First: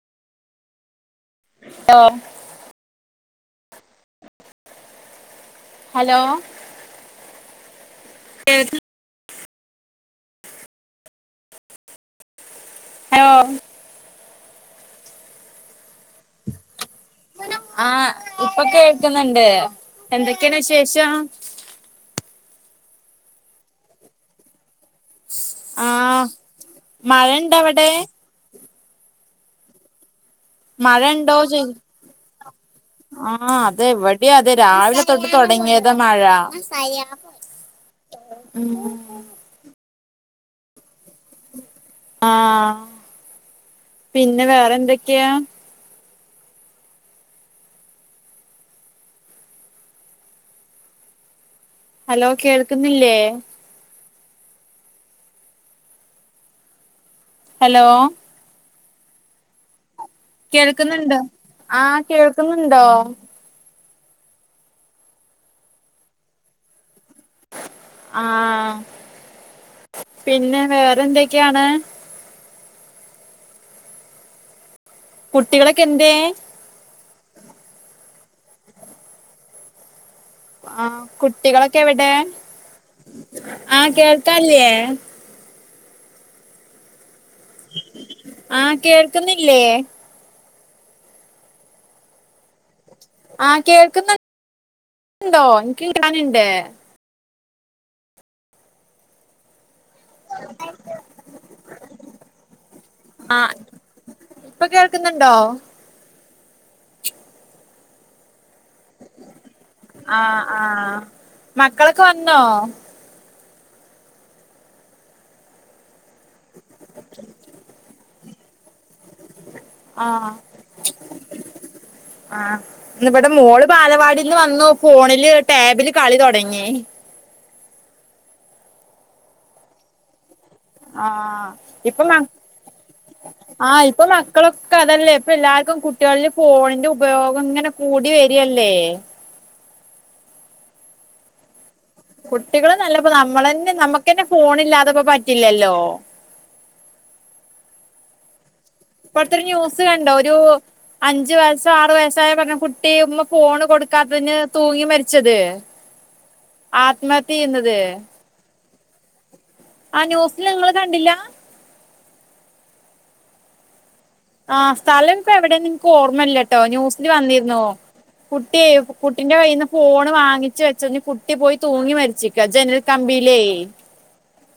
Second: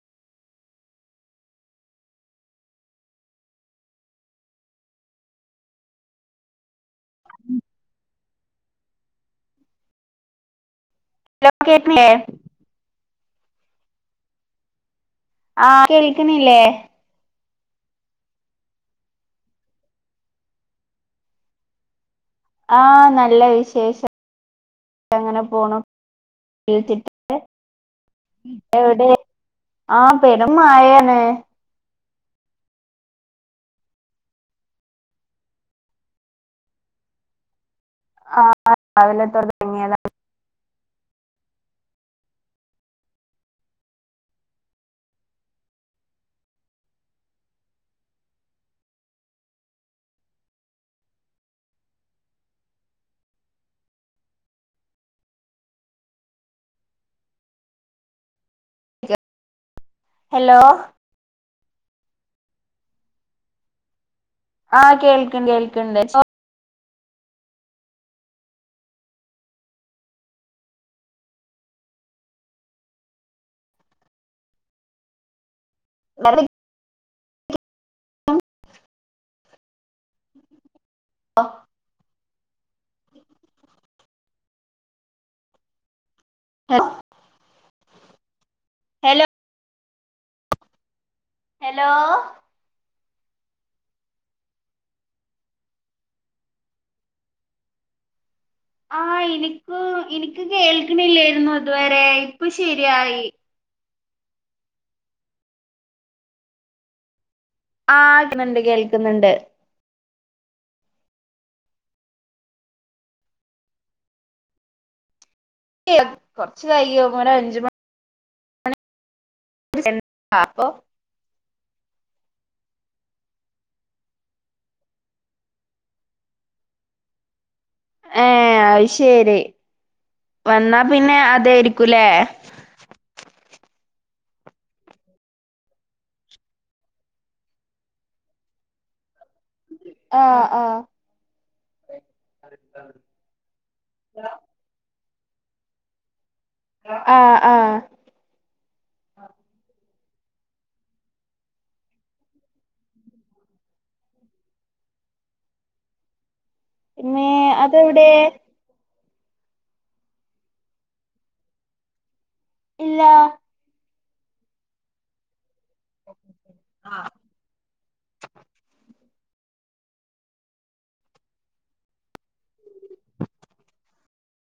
[unintelligible] Hello [unintelligible] [inaudible] ലോക്കെറ്റില്ലേ [unintelligible] ആ കേൾക്ക്ണില്ലേ ആഹ് ഇപ്പൊ കേൾക്ക്ന്ന്ണ്ട്. എന്തൊക്കെണ് വിശേഷം ആഹ് നല്ല വിശേഷം എങ്ങനെ പോണു ആഹ് [unintelligible] ത്തിട്ട മഴയുണ്ടോ അവിടെ എവിടെ ആഹ് പെരും മഴ മയേണ്. ഉണ്ടോ [inaudible] ആഹ് അതെ ഇവിടിയാതെ രാവിലെ തൊട്ട് തൊടങ്ങിയത മഴ. ആഹ് ഉം ആഹ് രാവിലെ തൊടങ്ങിയതാ ആഹ് പിന്നെ വേറെന്തൊക്കെയാ ഹലോ കേൾക്കുന്നില്ലേ ഹലോ ഹലോ കേൾക്കുന്നുണ്ട് ആഹ് കേൾക്കുന്നുണ്ടോ. ആഹ് കേൾക്ക്ണ്ട് കേൾക്ക്ണ്ട്. ആഹ് പിന്നെ വേറെന്തൊക്കെ ആണ് കുട്ടികളൊക്കെ എന്തേ. ആ കുട്ടികളൊക്കെ എവിടെ. ആഹ് കേൾക്കാല്ലേ [unintelligible] ആഹ് ഹലോ കേൾക്ക്ന്നില്ലേ ഹെലോ ആഹ് കേൾക്കുന്നു ണ്ടോ. എനിക്ക് [unintelligible] ന്ണ്ട് ആഹ് ഇനിക്ക് ഇനിക്ക് കേൾക്കണില്ലേരുന്നു ഇതുവെരെ. ഇപ്പൊ ശെര്യായി. ആഹ് ഇപ്പൊ കേൾക്കുന്നുണ്ടോ ആഹ് ക്ക്ണ്ട് കേൾക്കുന്ന്ണ്ട് ആഹ് ആഹ് മക്കളൊക്കെ വന്നോ. കൊറ്ച്ച് കയും ഒരഞ്ച് മണി മണി ആഹ് അപ്പൊ ആഹ് ഇന്ന് ഇബടെ മോള് ബാലവാടീന്ന് വന്നു ഫോണില് ടാബില് കളി തൊടങ്ങി. ഏയ് അത് ശരി. വന്നാ പിന്നെ ആഹ് ഇപ്പൊ അതായിരിക്കുലേ. മ ആഹ് ഇപ്പൊ മക്കളൊക്കെ അതെല്ലേ. ഇപ്പ എല്ലാക്കും കുട്ട്യേളില് ഫോണിന്റെ ഉപയോഗം ഇങ്ങനെ കൂടി വര് അല്ലേ ആഹ് ആഹ് കുട്ടികള് നല്ലപ്പോ നമ്മളന്നെ നമ്മക്കന്നെ ഫോൺ ഇല്ലാതെപ്പം പറ്റില്ലല്ലോ. ആഹ് അഹ് ഇപ്ത്തൊരു ന്യൂസ് കണ്ടോ ഒരു അഞ്ചു വയസോ ആറു വയസ്സായ പറ്ഞ്ഞ കുട്ടി ഇമ്മ ഫോണ് കൊടുക്കാത്തെയ്ന് തൂങ്ങി മരിച്ചത്. പിന്നെ ആത്മഹത്യ ചെയ്യുന്നത് അതെവിടെ ആ ന്യൂസ്ല് ഇങ്ങള് കണ്ടില്ല ഇല്ല ആഹ് സ്ഥലം ഇൻക്ക് എവിടെന്ന് ഇൻക്ക് ഓർമ്മല്ലട്ടോ ന്യൂസ്ല് വന്നിരുന്നു. കുട്ടി കുട്ടിന്റെ കയ്യിന്ന് ഫോണ് വാങ്ങിച്ച് വെച്ചു ഇഞ്ഞ് കുട്ടി പോയി തൂങ്ങി മരിച്ചു. ക്കജനൽ കമ്പില്ലേ